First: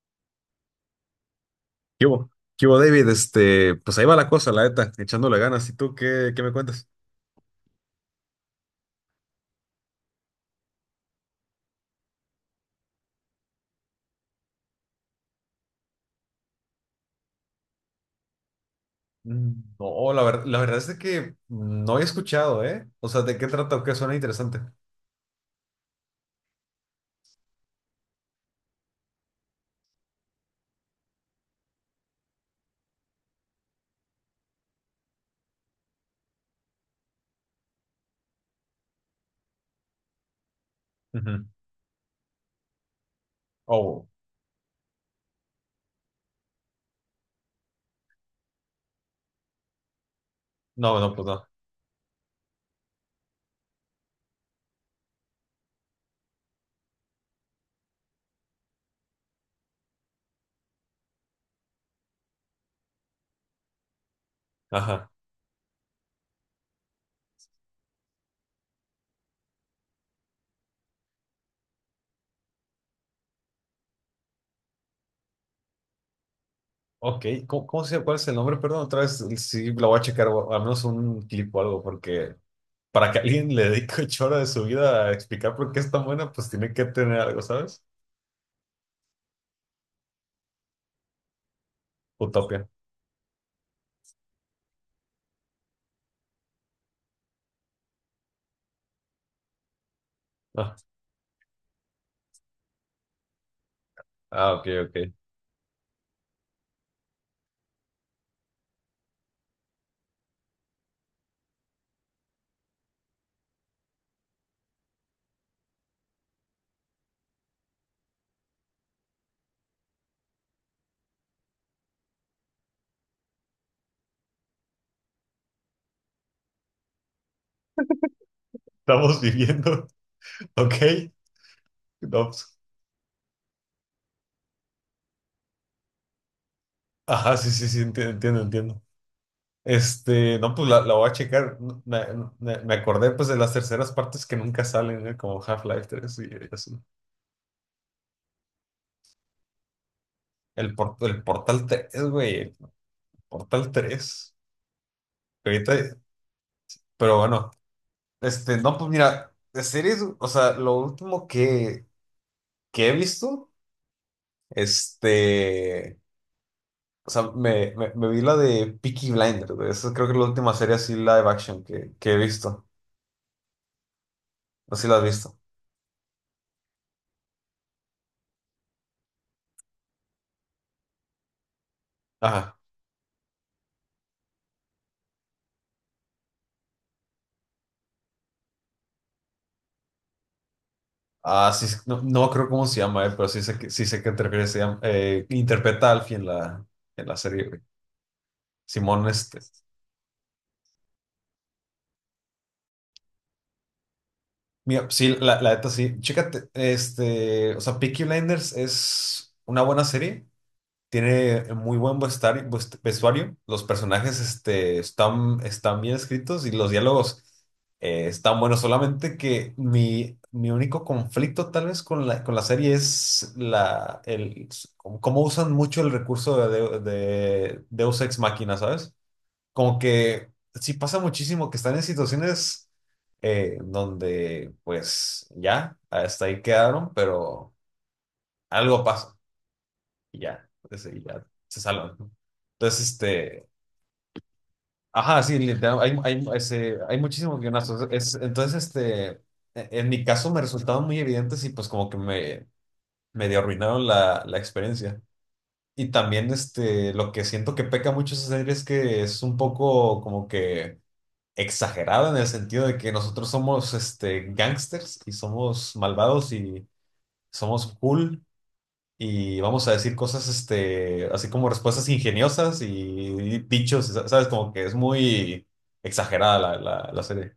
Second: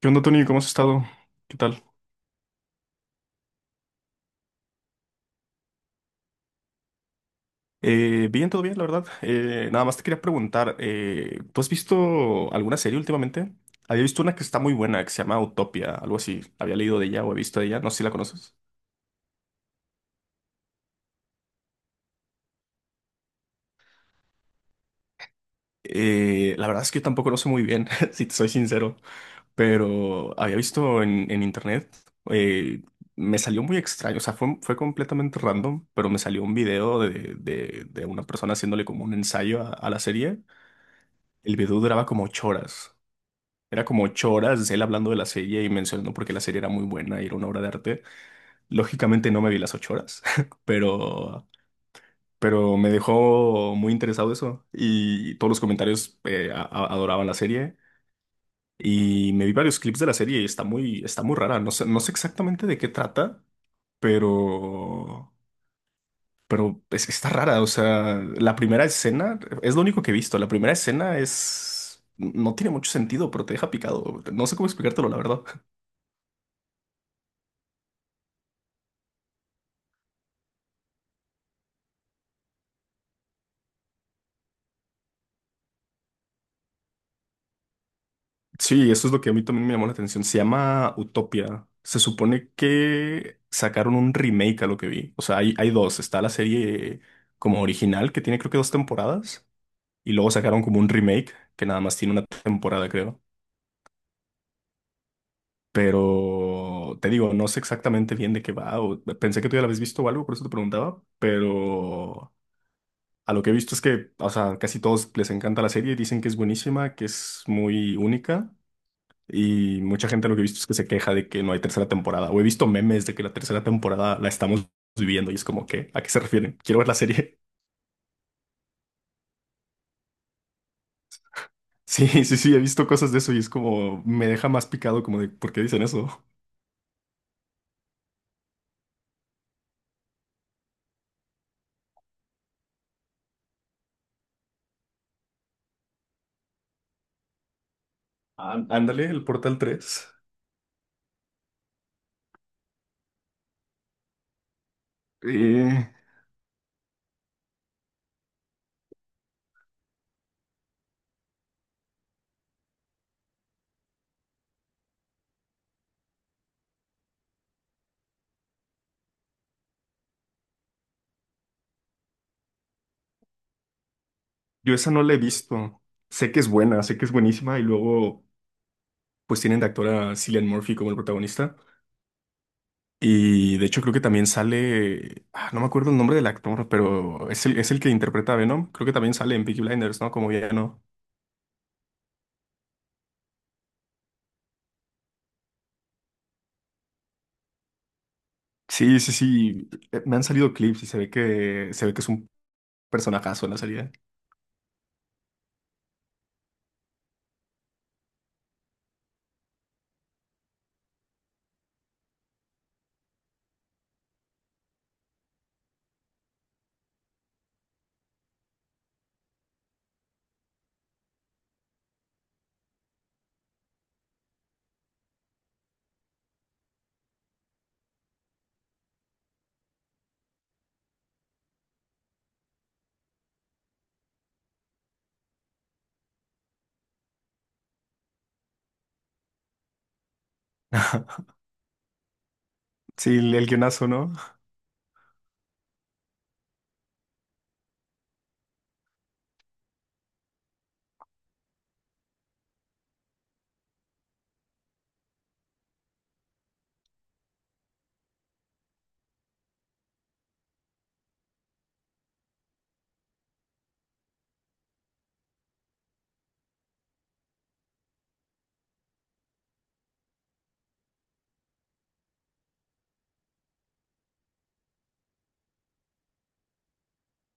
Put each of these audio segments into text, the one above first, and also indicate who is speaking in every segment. Speaker 1: ¿Qué onda, Tony? ¿Cómo has estado? ¿Qué tal?
Speaker 2: ¿Qué hubo? ¿Qué hubo, David? Este, pues ahí va la cosa, la neta, echándole ganas. ¿Y tú qué me cuentas?
Speaker 1: Bien, todo bien, la verdad. Nada más te quería preguntar, ¿tú has visto alguna serie últimamente? Había visto una que está muy buena, que se llama Utopia, algo así. Había leído de ella o he visto de ella, no sé si la conoces.
Speaker 2: Mm, no, la verdad es de que no he escuchado, ¿eh? O sea, ¿de qué trata o qué suena interesante?
Speaker 1: La verdad es que yo tampoco lo sé muy bien, si te soy sincero, pero había visto en internet, eh, me salió muy extraño, o sea, fue completamente random, pero me salió un video de una persona haciéndole como un ensayo a la serie.
Speaker 2: Ujú.
Speaker 1: El video duraba como 8 horas. Era como
Speaker 2: Oh,
Speaker 1: 8 horas él hablando de la serie y mencionando por qué la serie era muy buena y era una obra de arte. Lógicamente no me vi las 8 horas,
Speaker 2: no, no, pues no.
Speaker 1: pero, me dejó muy interesado eso. Y todos los comentarios adoraban la serie. Y me vi varios clips de la serie y está muy rara. No sé exactamente de qué trata,
Speaker 2: Ajá.
Speaker 1: pero, pero está rara. O sea, la primera escena es lo único que he visto. La primera escena es. No tiene mucho sentido, pero te deja picado. No sé cómo explicártelo, la verdad.
Speaker 2: Ok, ¿cómo, cómo se ¿Cuál es el nombre? Perdón, otra vez sí lo voy a checar, o al menos un clip o algo, porque para que alguien le dedique 8 horas de su vida a explicar por qué es tan buena, pues tiene que tener algo, ¿sabes?
Speaker 1: Sí, eso es lo que a mí también me llamó la atención. Se llama Utopia. Se supone
Speaker 2: Utopia.
Speaker 1: que sacaron un remake a lo que vi. O sea, hay dos. Está la serie como original, que tiene creo que dos temporadas, y luego sacaron
Speaker 2: Ah,
Speaker 1: como un remake, que nada más tiene una temporada, creo.
Speaker 2: ah, ok, ok.
Speaker 1: Pero te digo, no sé exactamente bien de qué va. Pensé que tú ya la habías visto o algo, por eso te preguntaba. Pero a lo que he visto es que, o sea, casi todos les encanta la serie, dicen que es buenísima, que es muy única. Y mucha gente lo que he visto es que se queja de que no hay tercera temporada. O he visto memes de que la tercera temporada la estamos viviendo y es como que, ¿a qué se refieren? Quiero ver la serie.
Speaker 2: Estamos viviendo, ok.
Speaker 1: Sí,
Speaker 2: No,
Speaker 1: sí, sí,
Speaker 2: pues,
Speaker 1: he visto cosas de eso y es como, me deja más picado como de, ¿por qué dicen eso?
Speaker 2: ajá, sí, sí, sí, entiendo, entiendo. Este, no, pues la voy a checar. Me, me acordé pues de las terceras partes que nunca salen, ¿eh? Como Half-Life 3 y así.
Speaker 1: Ándale, el Portal tres.
Speaker 2: El Portal 3, güey, el Portal 3. Que
Speaker 1: Eh,
Speaker 2: ahorita- pero bueno, este, no, pues mira, de series, o sea, lo último que he visto, este, o sea, me vi la de Peaky Blinders, güey. Esa creo que es la última serie así live action que he visto.
Speaker 1: yo
Speaker 2: Así
Speaker 1: esa
Speaker 2: la
Speaker 1: no
Speaker 2: has
Speaker 1: la he
Speaker 2: visto.
Speaker 1: visto. Sé que es buena, sé que es buenísima y luego pues tienen de actor a Cillian Murphy como el protagonista.
Speaker 2: Ajá.
Speaker 1: Y de hecho creo que también sale, ah, no me acuerdo el nombre del actor, pero es el que interpreta a Venom. Creo que también sale en Peaky Blinders, ¿no? Como no.
Speaker 2: Ah, sí, no, no creo cómo se llama, pero sí sé que, te refieres, interpreta a Alfie en la serie, güey.
Speaker 1: Sí,
Speaker 2: Simón,
Speaker 1: sí,
Speaker 2: este.
Speaker 1: sí. Me han salido clips y se ve que es un personajazo en la serie.
Speaker 2: Mira, sí, la neta sí. Chécate, este, o sea, Peaky Blinders es una buena serie. Tiene muy buen vestuario. Los personajes, este, están bien escritos y los diálogos, están buenos. Solamente que mi único conflicto tal vez con la, serie es cómo usan mucho el recurso de Deus Ex Machina, ¿sabes? Como que sí pasa muchísimo que están en situaciones, donde pues ya, hasta ahí quedaron, pero algo pasa y ya, y ya se salvan, ¿no? Entonces,
Speaker 1: Sí, el
Speaker 2: este,
Speaker 1: guionazo, ¿no?
Speaker 2: ajá, sí, literal, hay, hay muchísimos guionazos. Entonces, este, en mi caso me resultaban muy evidentes y pues como que me medio arruinaron la, la experiencia. Y también, este, lo que siento que peca mucho esa serie es que es un poco como que exagerada en el sentido de que nosotros somos, este, gangsters y somos malvados y somos cool y vamos a decir cosas, este, así como respuestas ingeniosas y dichos, ¿sabes? Como que es muy exagerada la serie.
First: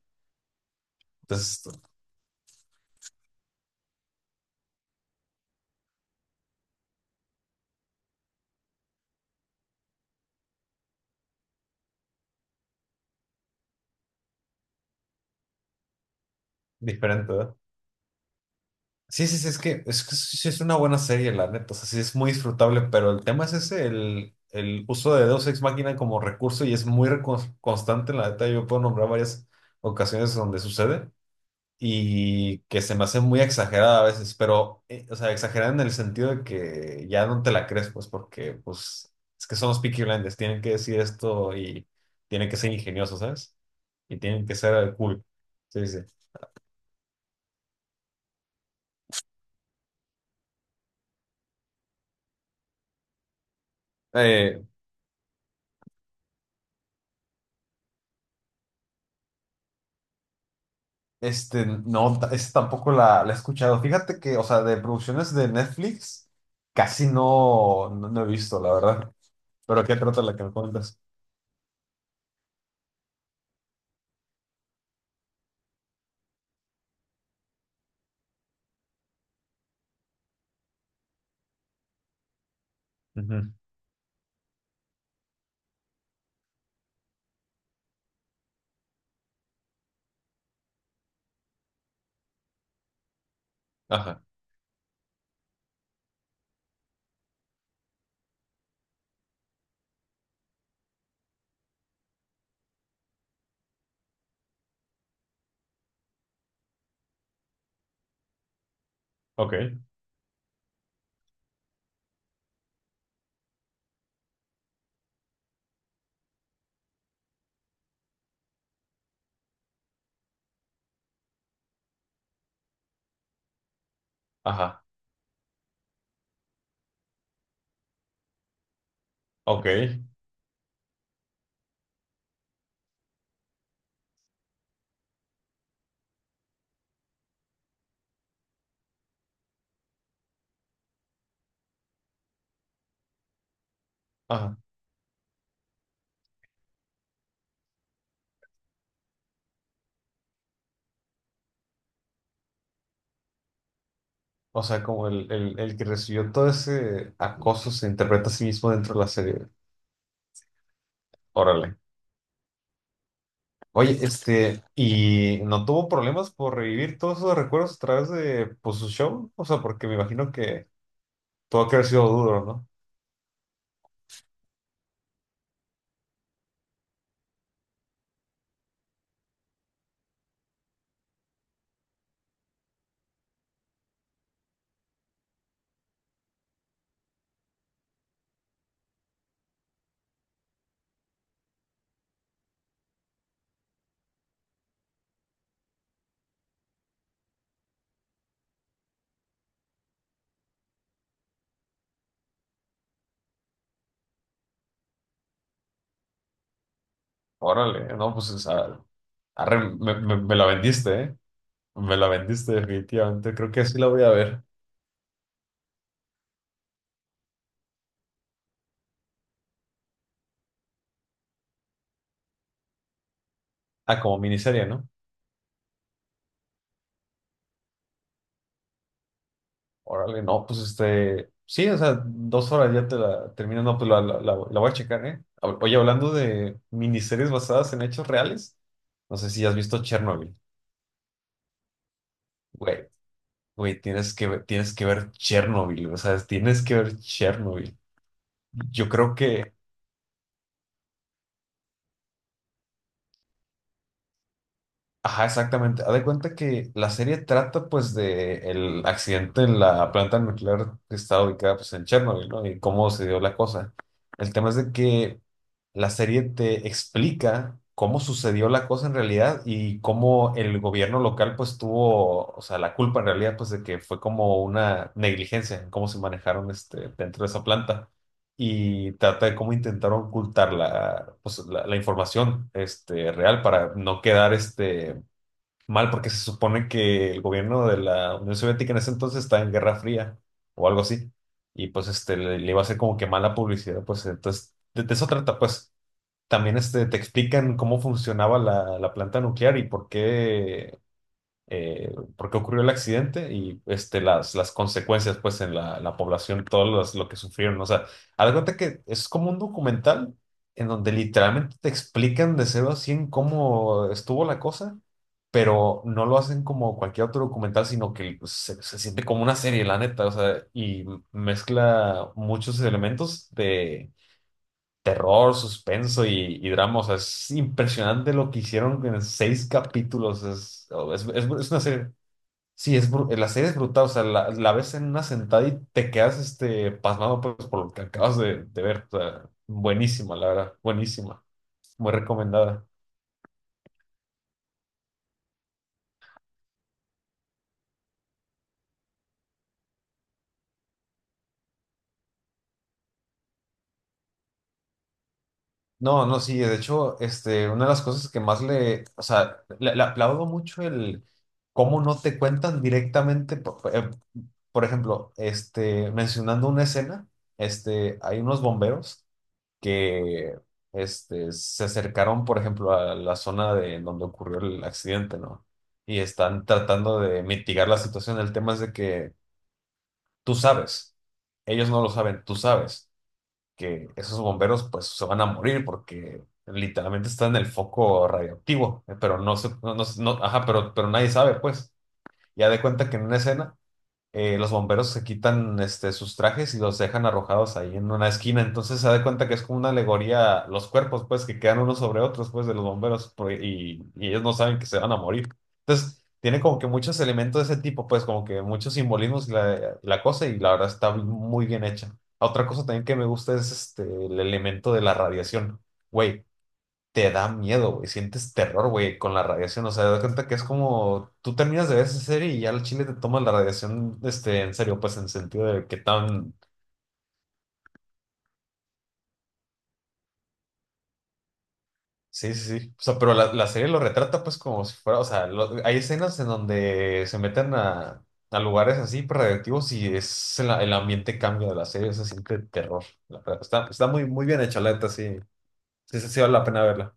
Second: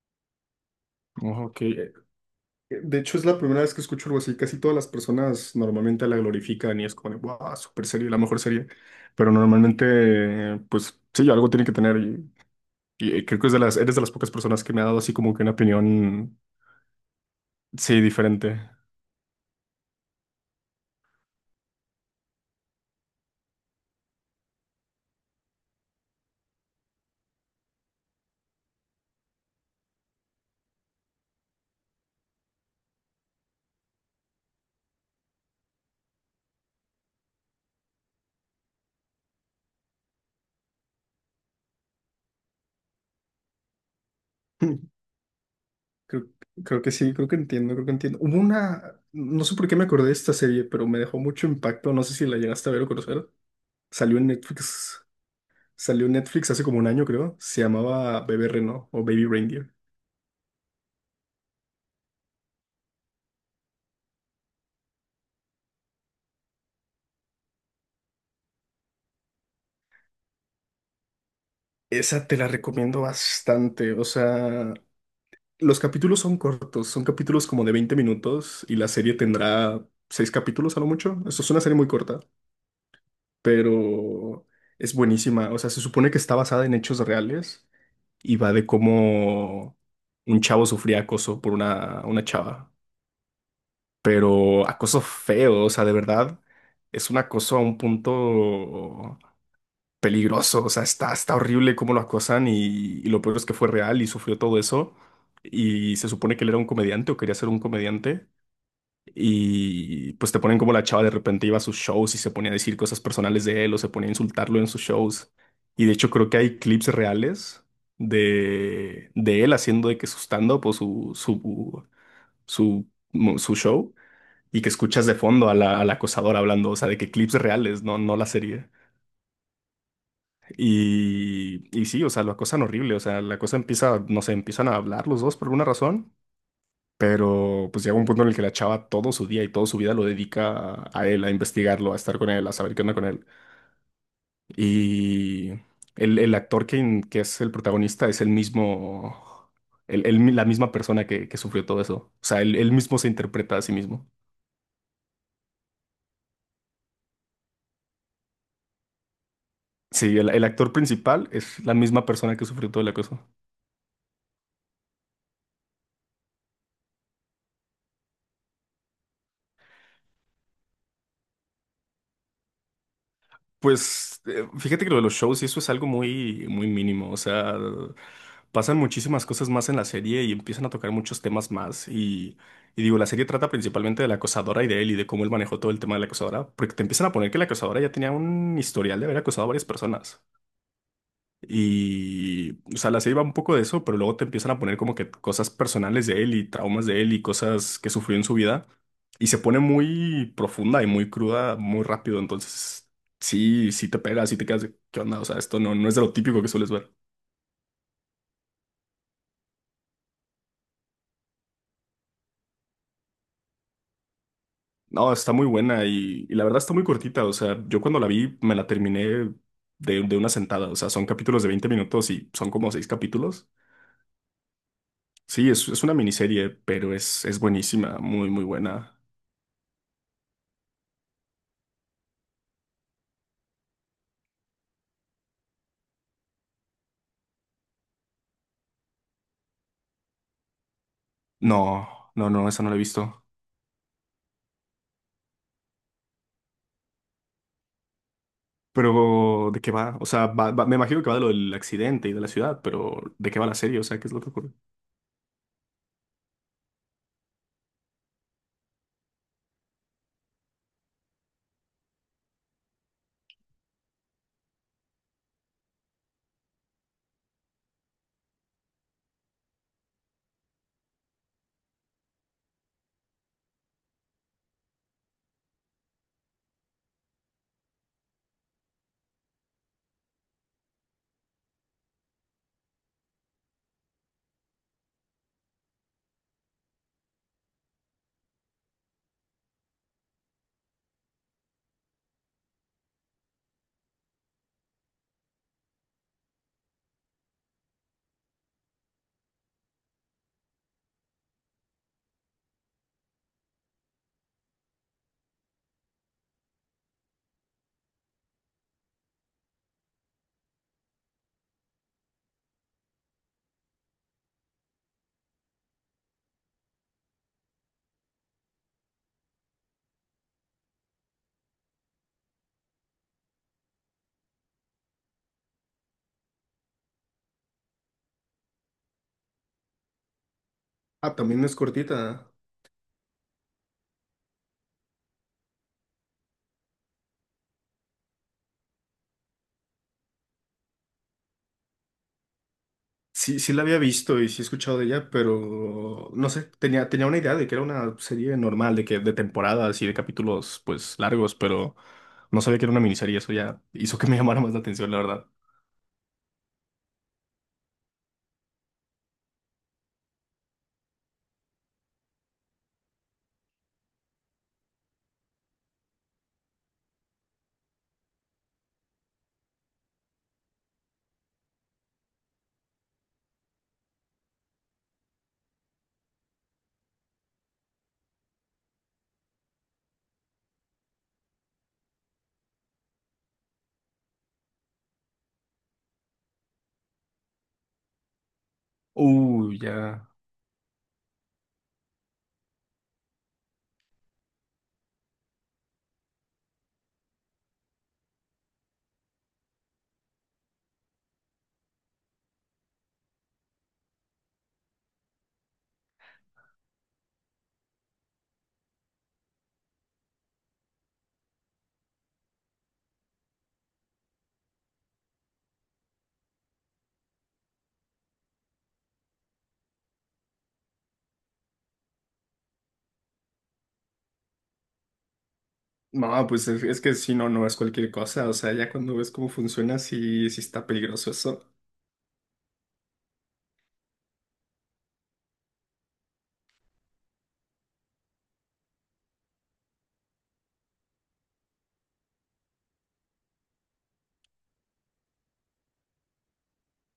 Speaker 1: Oh,
Speaker 2: Entonces,
Speaker 1: ok. De hecho, es la primera vez que escucho algo así. Casi todas las personas normalmente la glorifican y es como, de, wow, super serie, la mejor serie. Pero normalmente, pues sí, algo tiene que tener. Creo que es de las, eres de las pocas personas que me ha dado así como que una opinión.
Speaker 2: diferente, ¿verdad?
Speaker 1: Sí, diferente.
Speaker 2: Sí, sí, sí, es que sí, sí es una buena serie, la neta, o sea, sí es muy disfrutable, pero el tema es ese, el uso de Deus Ex Machina como recurso y es muy constante, la neta, yo puedo nombrar varias ocasiones donde sucede. Y que se me hace muy exagerada a veces, pero, o sea, exagerada en el sentido de que ya no te la crees, pues, porque, pues, es que son los Peaky Blinders, tienen que decir esto y tienen que ser ingeniosos, ¿sabes? Y tienen que ser cool. Sí, sí.
Speaker 1: Creo, creo que sí, creo que entiendo. Hubo una, no sé por qué me acordé de esta serie, pero me dejó mucho impacto. No sé si la llegaste a ver o conocer. Salió en
Speaker 2: Eh,
Speaker 1: Netflix, salió en Netflix hace como un año, creo. Se llamaba Bebé Reno o Baby Reindeer.
Speaker 2: este, no, esa tampoco la he escuchado. Fíjate que, o sea, de producciones de Netflix, casi no, no, no he visto, la verdad. Pero ¿qué trata la que me cuentas?
Speaker 1: Esa te la recomiendo bastante. O sea, los capítulos son cortos, son capítulos como de 20 minutos y la serie tendrá seis capítulos a lo mucho. Esto es una serie muy corta,
Speaker 2: Ujú.
Speaker 1: pero es buenísima. O sea, se supone que está basada en hechos reales. Y va de cómo un chavo sufría acoso por una chava,
Speaker 2: Ajá,
Speaker 1: pero acoso feo, o sea, de verdad, es un acoso a un punto peligroso, o sea, está horrible cómo lo acosan y lo peor es que fue real y sufrió todo eso y se supone que él era un comediante o quería ser un comediante
Speaker 2: ok,
Speaker 1: y pues te ponen como la chava de repente iba a sus shows y se ponía a decir cosas personales de él o se ponía a insultarlo en sus shows. Y de hecho creo que hay clips reales de él haciendo de que su stand-up o su, su show y que
Speaker 2: ajá,
Speaker 1: escuchas de fondo a la, al acosador hablando, o sea, de que clips reales, no, no la serie.
Speaker 2: ok,
Speaker 1: Y sí, o sea, lo acosan horrible, o sea, la cosa empieza, no sé, empiezan a hablar los dos por alguna razón. Pero pues llega un punto en el que la chava todo su día y toda su vida lo dedica a él, a investigarlo, a estar con él, a saber qué onda con él.
Speaker 2: ajá.
Speaker 1: Y el actor que es el protagonista es el mismo, la misma persona que sufrió todo eso. O sea, él mismo se interpreta a sí mismo.
Speaker 2: O sea, como el, el que recibió todo ese acoso se interpreta a sí mismo dentro de la serie.
Speaker 1: Sí, el actor principal es la
Speaker 2: Órale.
Speaker 1: misma persona que sufrió todo el acoso.
Speaker 2: Oye, este, ¿y no tuvo problemas por revivir todos esos recuerdos a través de, pues, su show? O sea, porque me imagino que tuvo que haber sido duro, ¿no?
Speaker 1: Pues fíjate que lo de los shows y eso es algo muy, muy mínimo. O sea, pasan muchísimas cosas más en la serie y empiezan a tocar muchos temas más. Y digo, la serie trata principalmente de la acosadora y de él y de cómo él manejó todo el tema de la acosadora, porque te empiezan a poner que la acosadora ya tenía un historial de haber acosado a varias personas. Y, o sea, la serie va un poco de eso, pero luego te empiezan a poner como que cosas personales de él y traumas de él y cosas que sufrió en su vida. Y se pone muy profunda y muy cruda muy rápido. Entonces, sí, sí te pega, sí te quedas de, ¿qué onda? O sea, esto no, no es de lo típico que sueles ver.
Speaker 2: Órale, no, pues o sea, arre, me la vendiste, ¿eh? Me la vendiste definitivamente. Creo que así la voy a ver.
Speaker 1: No, está muy buena y la verdad está muy cortita. O sea, yo cuando la vi me la terminé de una sentada. O sea, son capítulos de 20 minutos y son como seis capítulos.
Speaker 2: Ah, como miniserie, ¿no?
Speaker 1: Sí, es una miniserie, pero es buenísima, muy, muy buena.
Speaker 2: Órale, no, pues este, sí, o sea, 2 horas ya te la terminas, no, pues la, la voy a checar, ¿eh? Oye, hablando de miniseries basadas en hechos reales, no sé si has visto Chernobyl.
Speaker 1: No, no, no, esa no la he
Speaker 2: Güey,
Speaker 1: visto.
Speaker 2: güey, tienes que ver Chernobyl, o sea, tienes que ver Chernobyl. Yo creo
Speaker 1: Pero,
Speaker 2: que.
Speaker 1: ¿de qué va? O sea, me imagino que va de lo del accidente y de la ciudad, pero ¿de qué va la serie? O sea, ¿qué es lo que ocurre?
Speaker 2: Ajá, exactamente. Haz de cuenta que la serie trata pues de el accidente en la planta nuclear que está ubicada pues en Chernobyl, ¿no? Y cómo se dio la cosa. El tema es de que la serie te explica cómo sucedió la cosa en realidad y cómo el gobierno local pues tuvo, o sea, la culpa en realidad pues de que fue como una negligencia en cómo se manejaron, este, dentro de esa planta, y trata de cómo intentaron ocultar la, pues, la información, este, real, para no quedar este mal, porque se supone que el gobierno de la Unión Soviética en ese entonces estaba en Guerra Fría o algo así. Y pues este le iba a hacer como que mala publicidad, pues entonces de, eso trata, pues también este te explican cómo funcionaba la, planta nuclear y por qué, por qué ocurrió el accidente y, este, las, consecuencias pues en la población, todo lo que sufrieron. O sea, haz de cuenta que es como un documental en donde literalmente te explican de cero a cien cómo estuvo la cosa, pero no lo hacen como cualquier otro documental, sino que se siente como una serie, la neta, o sea, y mezcla muchos elementos de terror, suspenso y drama, o sea, es impresionante lo que hicieron en 6 capítulos, es, es
Speaker 1: Ah,
Speaker 2: es-
Speaker 1: también
Speaker 2: es
Speaker 1: es
Speaker 2: una serie.
Speaker 1: cortita.
Speaker 2: Sí, la serie es brutal, o sea, la, ves en una sentada y te quedas, este, pasmado pues, por lo que acabas de ver. O sea, buenísima, la verdad, buenísima, muy recomendada.
Speaker 1: Sí, sí la había visto y sí he escuchado de ella, pero no sé, tenía una idea de que era una serie normal, de que de temporadas y de capítulos pues largos, pero no sabía que era una miniserie, eso ya hizo que me llamara más la atención, la verdad.
Speaker 2: No, no, sí, de hecho, este, una de las cosas que o sea, le aplaudo mucho el cómo no te cuentan directamente, por ejemplo, este, mencionando una escena, este, hay unos bomberos que, este, se acercaron, por ejemplo, a la zona de donde ocurrió el accidente, ¿no? Y están tratando de mitigar la situación. El tema es de que tú sabes, ellos no lo saben, tú sabes que esos bomberos pues se van a morir porque literalmente están en el foco radioactivo, pero no se,
Speaker 1: Uy,
Speaker 2: no, no se-
Speaker 1: ya.
Speaker 2: no- ajá, pero, nadie sabe, pues. Ya de cuenta que en una escena, los bomberos se quitan, este, sus trajes y los dejan arrojados ahí en una esquina. Entonces se da cuenta que es como una alegoría, los cuerpos, pues, que quedan unos sobre otros, pues, de los bomberos, y ellos no saben que se van a morir. Entonces, tiene como que muchos elementos de ese tipo, pues, como que muchos simbolismos y la, cosa, y la verdad está muy bien hecha. Otra cosa también que me gusta es, este, el elemento de la radiación. Güey, te da miedo, güey. Sientes terror, güey, con la radiación. O sea, te das cuenta que es como tú terminas de ver esa serie y ya al chile te tomas la radiación, este, en serio, pues en sentido de que
Speaker 1: No,
Speaker 2: tan.
Speaker 1: pues es que si no, no es cualquier cosa, o sea, ya cuando ves cómo funciona, sí, sí está peligroso eso.
Speaker 2: Sí, sí, sí. O sea, pero la, serie lo retrata, pues como si fuera. O sea, hay escenas en donde se meten a, lugares así pues, radioactivos, y es el ambiente cambia de la serie. Se siente terror. La verdad, está muy, muy bien hecha, la neta, sí. Sí, sí, sí, vale la pena verla.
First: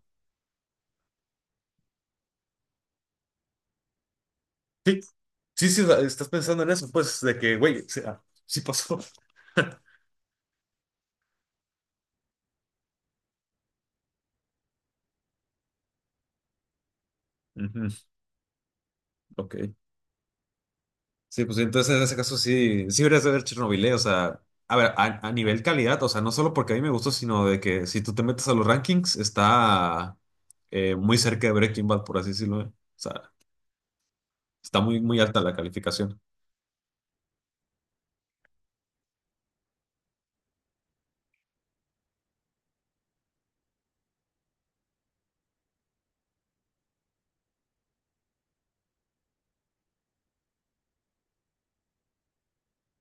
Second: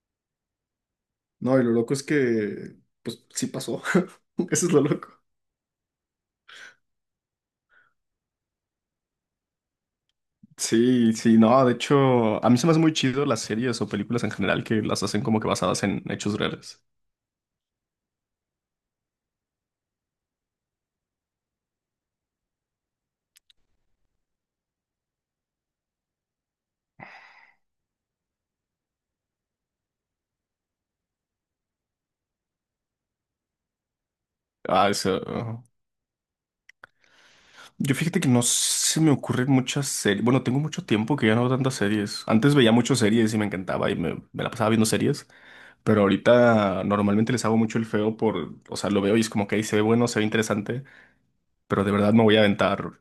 Speaker 1: No, y lo loco es que, pues sí pasó. Eso es lo
Speaker 2: Sí,
Speaker 1: loco.
Speaker 2: sí, sí, o sea, estás pensando en eso, pues, de que, güey, o sea, sí pasó.
Speaker 1: Sí, sí, no, de hecho, a mí se me hace muy chido las series o películas en general que las hacen como que basadas en hechos reales.
Speaker 2: Ujú. Ok. Sí, pues entonces en ese caso sí, sí deberías de ver Chernobyl, ¿eh? O sea, a ver, a nivel calidad, o sea, no solo porque a mí me gustó, sino de que si tú te metes a los rankings, está, muy cerca de Breaking Bad, por así decirlo, ¿eh? O sea, está
Speaker 1: Ah,
Speaker 2: muy,
Speaker 1: eso.
Speaker 2: muy alta la
Speaker 1: Ajá.
Speaker 2: calificación.
Speaker 1: Yo fíjate que no se me ocurren muchas series. Bueno, tengo mucho tiempo que ya no veo tantas series. Antes veía muchas series y me encantaba y me la pasaba viendo series, pero ahorita normalmente les hago mucho el feo por, o sea, lo veo y es como que ahí se ve bueno, se ve interesante, pero de verdad me voy a aventar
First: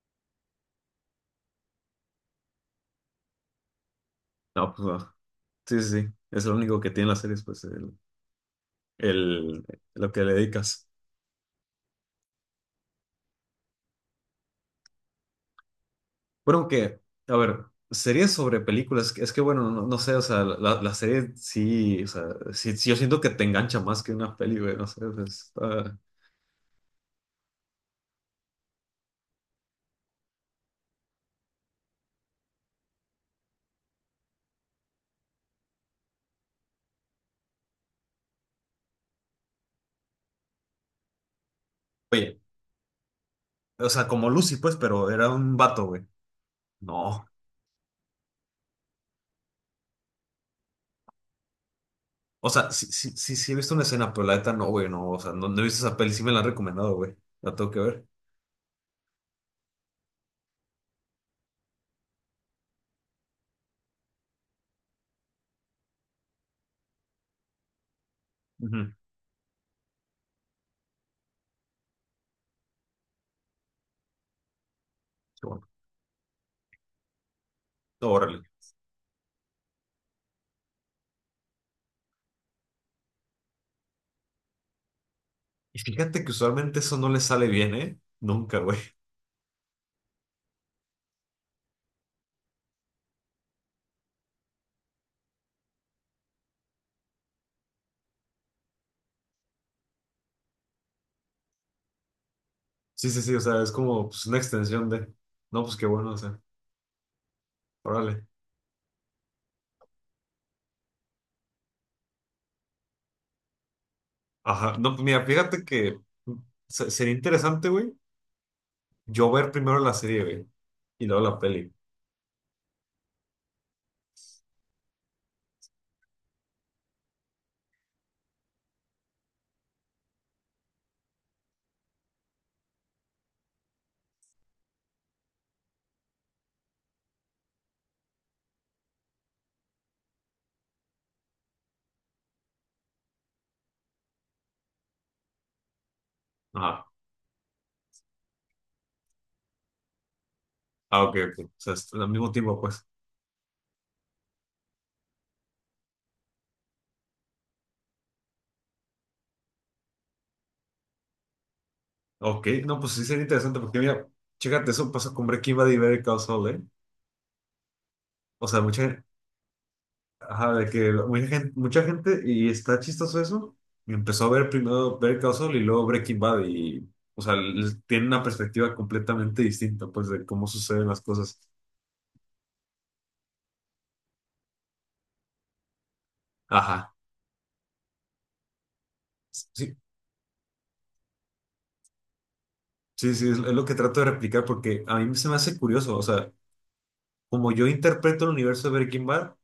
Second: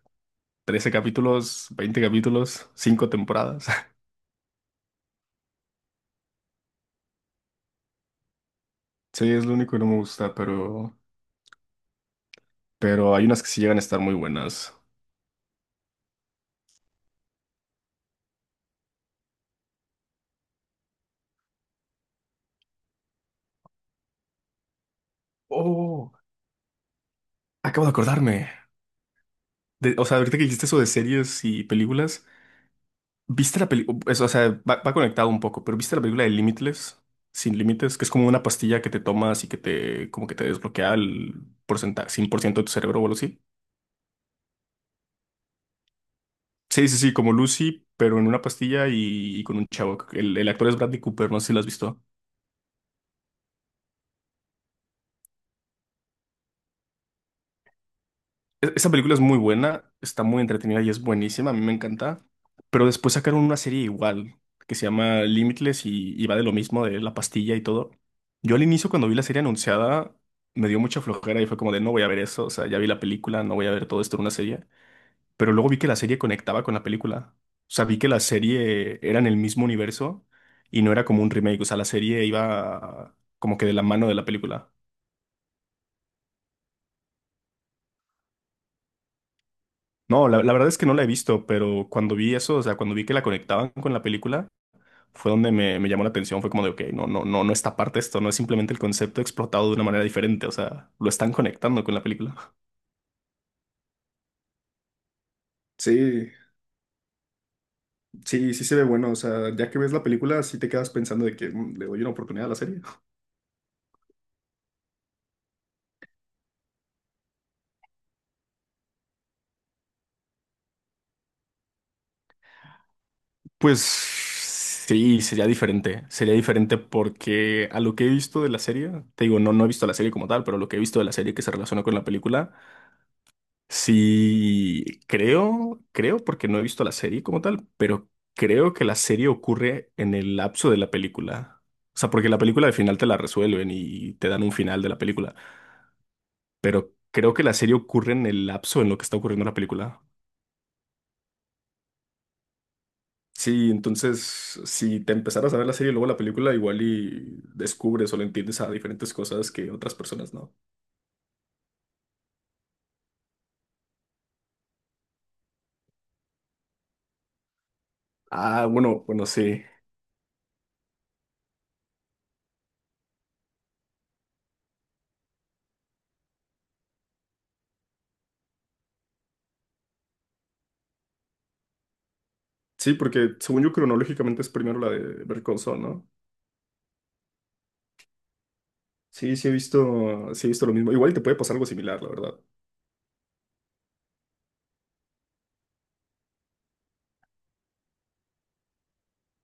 Speaker 1: 13 capítulos, 20 capítulos, 5 temporadas.
Speaker 2: No, pues no. Sí, sí, sí. Es lo único que tiene las series, pues,
Speaker 1: Sí, es lo
Speaker 2: el-
Speaker 1: único que no me
Speaker 2: lo que le
Speaker 1: gusta,
Speaker 2: dedicas.
Speaker 1: pero, hay unas que sí llegan a estar muy buenas.
Speaker 2: Bueno, que, a ver, series sobre películas, es que bueno, no, no sé, o sea, la serie sí, o sea, sí, sí yo siento que te engancha más que una peli, güey, no sé, pues, está-
Speaker 1: Oh, acabo de acordarme. O sea, ahorita que dijiste eso de series y películas, ¿viste la película? O sea, va conectado un poco, pero ¿viste la película de Limitless? Sin límites, que es como una pastilla que te tomas y que te, como que te desbloquea el porcentaje, cien
Speaker 2: Oye,
Speaker 1: por ciento de tu cerebro o algo así.
Speaker 2: o sea, como Lucy, pues, pero era un vato, güey.
Speaker 1: Sí, sí, sí,
Speaker 2: No.
Speaker 1: como Lucy, pero en una pastilla y con un chavo. El actor es Bradley Cooper, no sé si lo has visto.
Speaker 2: O sea, sí, sí, sí, sí he visto una escena, pero la neta no, güey, no. O sea, no, no he visto esa peli, sí me la han recomendado, güey. La tengo que ver.
Speaker 1: Esa película es muy buena, está muy entretenida y es buenísima, a mí me encanta. Pero después sacaron una serie igual, que se llama Limitless y va de lo mismo, de la pastilla y todo. Yo al inicio
Speaker 2: Ujú.
Speaker 1: cuando vi la serie anunciada me dio mucha flojera y fue como de no voy a ver eso, o sea, ya vi la película, no voy a ver todo esto en una serie.
Speaker 2: Qué
Speaker 1: Pero
Speaker 2: bueno.
Speaker 1: luego vi que la serie conectaba con la película. O sea, vi que la
Speaker 2: Órale.
Speaker 1: serie era en el mismo universo y no era como un remake, o sea, la serie iba como que de la mano de la película.
Speaker 2: Y fíjate que usualmente eso no le sale bien, ¿eh? Nunca, güey.
Speaker 1: No, la verdad es que no la he visto, pero cuando vi eso, o sea, cuando vi que la conectaban con la película, fue donde me llamó la atención. Fue como de, ok, no, no, no, no está parte esto, no es simplemente el concepto explotado de una manera diferente, o sea, lo están conectando con la película.
Speaker 2: Sí, sí, sí, o sea, es como pues, una extensión de. No, pues qué bueno, o
Speaker 1: Sí,
Speaker 2: sea, órale.
Speaker 1: sí, sí se ve bueno. O sea, ya que ves la película, sí te quedas pensando de que "Mm, le doy una oportunidad a la serie".
Speaker 2: Ajá. No, pues mira, fíjate que mm, sería interesante, güey, yo ver primero la serie, güey, y luego la peli.
Speaker 1: Pues sí, sería diferente porque a lo que he visto de la serie, te digo, no he visto la serie como tal, pero lo que he visto de la serie que se relaciona con la película. Sí, creo, porque no he visto la serie como tal, pero creo que la serie ocurre en el lapso de la película. O sea, porque la película al final te la resuelven y te dan un final de la película,
Speaker 2: Ajá.
Speaker 1: pero creo que la serie ocurre en el lapso en lo que está ocurriendo la película.
Speaker 2: Ah, ok, ok. O sea, es al mismo tiempo, pues.
Speaker 1: Sí, entonces, si te empezaras a ver la serie y luego la película, igual y descubres o le entiendes a diferentes cosas que otras personas no.
Speaker 2: Ok, no, pues sí sería interesante porque mira, chécate, eso pasó con Breaking Bad y Better Call Saul, ¿eh? O sea,
Speaker 1: Ah, bueno,
Speaker 2: mucha,
Speaker 1: bueno, sí.
Speaker 2: ajá, mucha gente, y está chistoso eso, y empezó a ver primero Better Call Saul y luego Breaking Bad y, o sea, tienen una perspectiva completamente distinta, pues, de cómo suceden las cosas.
Speaker 1: Sí, porque según yo cronológicamente es primero la de Better Call Saul, ¿no?
Speaker 2: Ajá,
Speaker 1: Sí,
Speaker 2: sí,
Speaker 1: sí he visto lo mismo. Igual te puede pasar algo similar, la verdad.
Speaker 2: sí, sí, es lo que trato de replicar porque a mí se me hace curioso, o sea, como yo interpreto el universo de Breaking Bad,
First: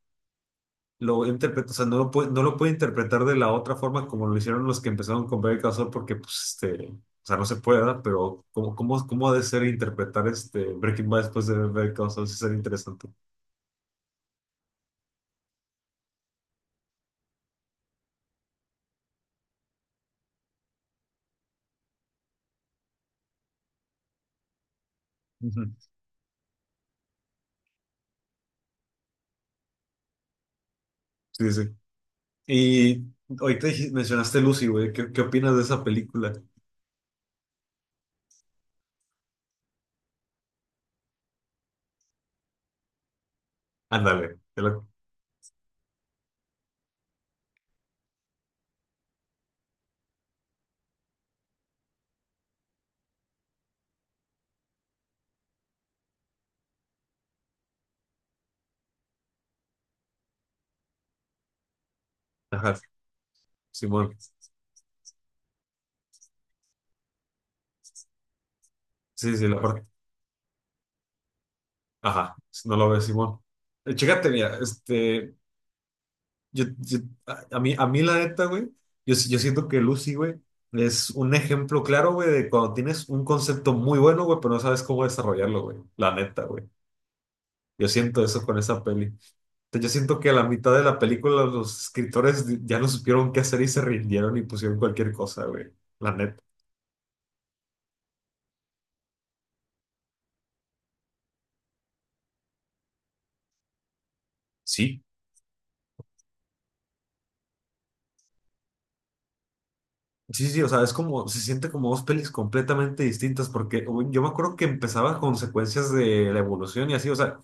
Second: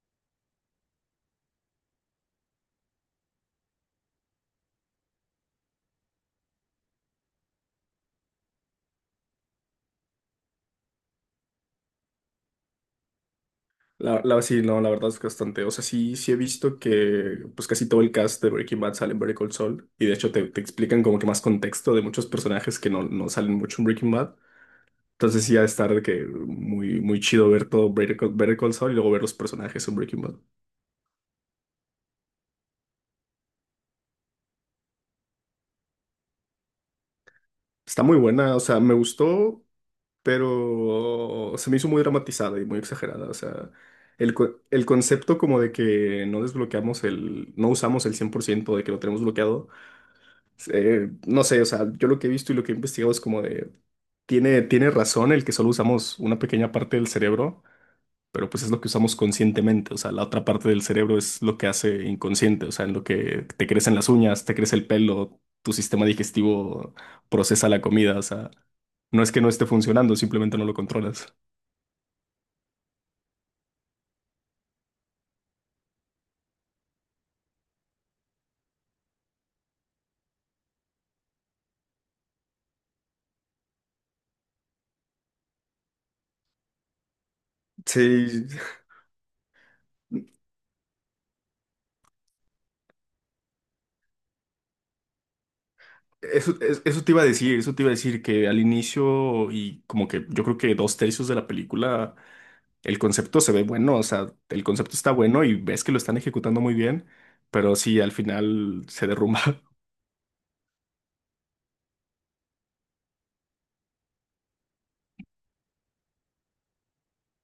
Speaker 2: lo interpreta, o sea, no lo puede interpretar de la otra forma como lo hicieron los que empezaron con Better Call Saul, porque, pues, este, o sea, no se puede, ¿verdad? Pero, ¿cómo, ¿cómo ha de ser interpretar este Breaking Bad después de Better Call Saul? Sí, sería interesante.
Speaker 1: Sí, no, la verdad es bastante. O sea, sí, sí he visto que pues casi todo el cast de Breaking Bad sale en Better Call Saul. Y de hecho te explican como que más contexto de muchos personajes que no salen mucho en Breaking Bad. Entonces sí ha de
Speaker 2: Ujú.
Speaker 1: estar de que muy, muy chido ver todo Better Call Saul y luego ver los personajes en Breaking Bad.
Speaker 2: Sí, sí. Y ahorita mencionaste Lucy, güey, ¿qué opinas de esa película?
Speaker 1: Está muy buena, o sea, me gustó pero se me hizo muy dramatizada y muy exagerada. O sea,
Speaker 2: Ándale,
Speaker 1: el concepto como de que no desbloqueamos el, no usamos el 100% de que lo tenemos bloqueado, no sé, o sea, yo lo que he visto y lo que he investigado es como de, tiene razón el que solo usamos una pequeña parte del cerebro, pero pues es lo que usamos conscientemente, o sea, la otra parte del cerebro es lo que hace inconsciente, o
Speaker 2: ajá,
Speaker 1: sea, en lo que te crecen las
Speaker 2: Simón.
Speaker 1: uñas, te crece el pelo. Tu sistema digestivo procesa la comida, o sea, no es
Speaker 2: Sí,
Speaker 1: que
Speaker 2: sí,
Speaker 1: no
Speaker 2: la
Speaker 1: esté
Speaker 2: parte,
Speaker 1: funcionando, simplemente no lo controlas.
Speaker 2: ajá, no lo ve Simón. Chécate, mira, este. Yo, yo- a mí, a mí la neta, güey, yo, si- yo siento que Lucy, güey, es un ejemplo claro, güey, de cuando tienes un concepto muy bueno, güey, pero no sabes cómo desarrollarlo, güey. La neta, güey. Yo siento eso
Speaker 1: Sí,
Speaker 2: con esa peli. O sea, yo siento que a la mitad de la película los escritores ya no supieron qué hacer y se rindieron y pusieron cualquier cosa, güey. La neta.
Speaker 1: eso te iba a decir, eso te iba a decir que al inicio y como que yo creo que dos tercios de la película, el concepto se ve bueno, o sea, el concepto
Speaker 2: Sí,
Speaker 1: está bueno y ves que lo están ejecutando muy bien, pero sí, al final se derrumba.
Speaker 2: Sí, sí, o sea, es como, se siente como dos pelis completamente distintas, porque güey, yo me acuerdo que empezaba con secuencias de la evolución y así, o sea,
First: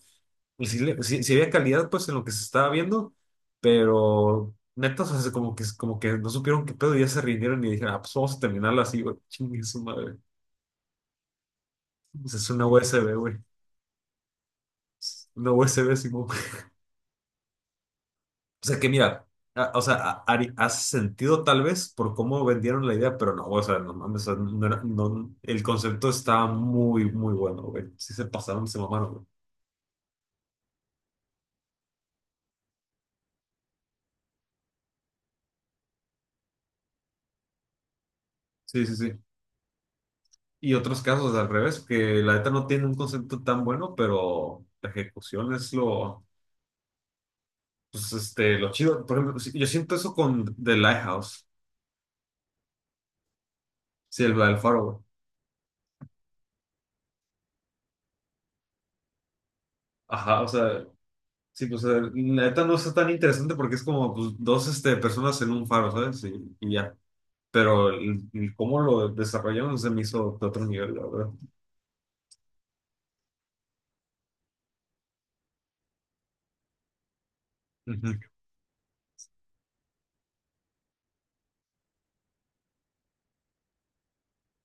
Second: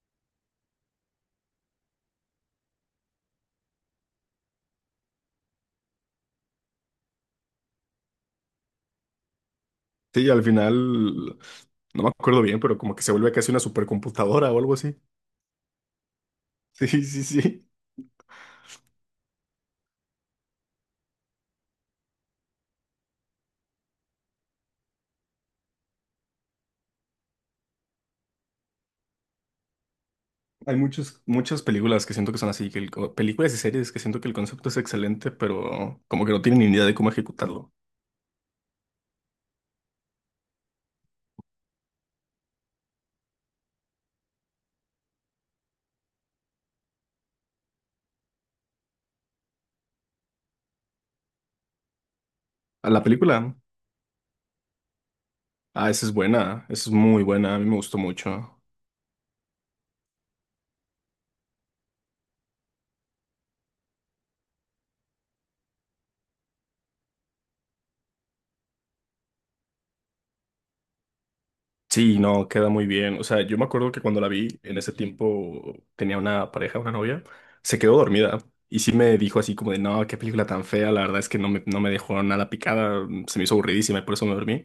Speaker 2: pues sí, sí había calidad pues en lo que se estaba viendo, pero neta, o sea, como que no supieron qué pedo y ya se rindieron y dijeron, ah, pues vamos a terminarlo así, güey, chingue su madre.
Speaker 1: Sí, al final, no me
Speaker 2: Pues
Speaker 1: acuerdo
Speaker 2: es
Speaker 1: bien,
Speaker 2: una
Speaker 1: pero como que se
Speaker 2: USB,
Speaker 1: vuelve
Speaker 2: güey,
Speaker 1: casi una supercomputadora o algo así.
Speaker 2: una USB, Simón.
Speaker 1: Sí, sí, sí.
Speaker 2: O sea que mira, o sea, Ari, hace sentido tal vez por cómo vendieron la idea, pero no, o sea, no mames, o sea, el concepto estaba muy, muy bueno, güey. Sí se pasaron, se mamaron, güey.
Speaker 1: Hay muchas películas que siento que son así, que películas y series que siento que el concepto es excelente, pero como que no tienen ni idea de cómo ejecutarlo.
Speaker 2: Sí, sí, sí. Y otros casos al revés, que la neta no tiene un concepto tan bueno, pero la ejecución es lo. Pues este, lo chido, por ejemplo, sí, yo siento eso con The Lighthouse,
Speaker 1: A la película.
Speaker 2: sí, el faro, güey.
Speaker 1: Ah, esa es buena, esa es muy buena, a mí me gustó mucho.
Speaker 2: Ajá, o sea, sí, pues la neta no está tan interesante porque es como pues, dos este, personas en un faro, ¿sabes? Y ya. Pero el cómo lo desarrollaron se me hizo de otro nivel, la verdad.
Speaker 1: Sí, no, queda muy bien. O sea, yo me acuerdo que cuando la vi, en ese tiempo tenía una pareja, una novia, se quedó
Speaker 2: Ujú,
Speaker 1: dormida y sí me dijo así como de, no, qué película tan fea, la verdad es que no no me dejó nada picada, se me hizo aburridísima y por eso me dormí.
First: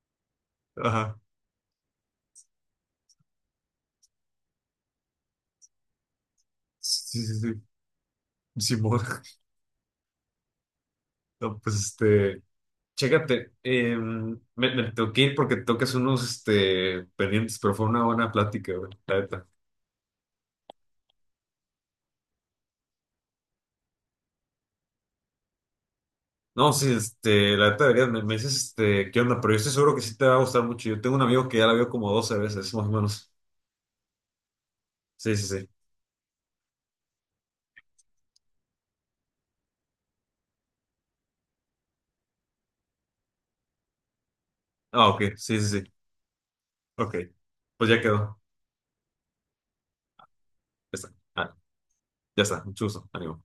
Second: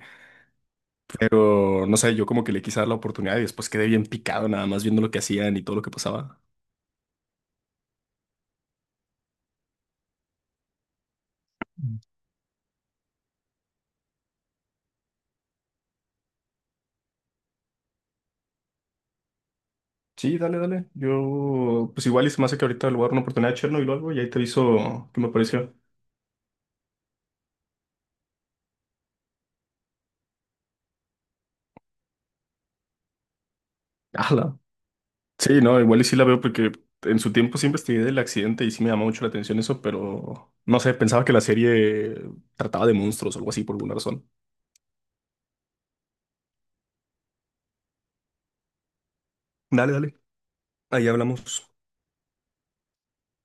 Speaker 2: Ajá.
Speaker 1: Pero, no sé, yo como que le quise dar la oportunidad y después quedé bien picado nada más viendo lo que hacían y todo lo que pasaba.
Speaker 2: Sí, sí, sí. Simón. No, pues
Speaker 1: Mm.
Speaker 2: este, chécate, me tengo que ir porque tengo que unos este, pendientes, pero fue una buena plática, güey, la neta.
Speaker 1: Sí, dale, dale. Yo, pues igual y se me hace que ahorita le voy a dar una oportunidad a Chernobyl o algo y ahí te aviso qué me pareció.
Speaker 2: No, sí, este, la neta deberías, me dices, este, qué onda, pero yo estoy seguro que sí te va a gustar mucho. Yo tengo un amigo que ya la vio como 12 veces, más o menos.
Speaker 1: Hala.
Speaker 2: Sí, sí,
Speaker 1: Sí,
Speaker 2: sí.
Speaker 1: no, igual y sí la veo porque en su tiempo sí investigué del accidente y sí me llamó mucho la atención eso, pero no sé, pensaba que la serie trataba de monstruos o algo así por alguna razón.
Speaker 2: Ah, ok, sí, sí, sí. Ok, pues ya quedó.
Speaker 1: Dale, dale,
Speaker 2: Ya
Speaker 1: ahí
Speaker 2: está. Ah,
Speaker 1: hablamos.
Speaker 2: ya está, mucho gusto, ánimo.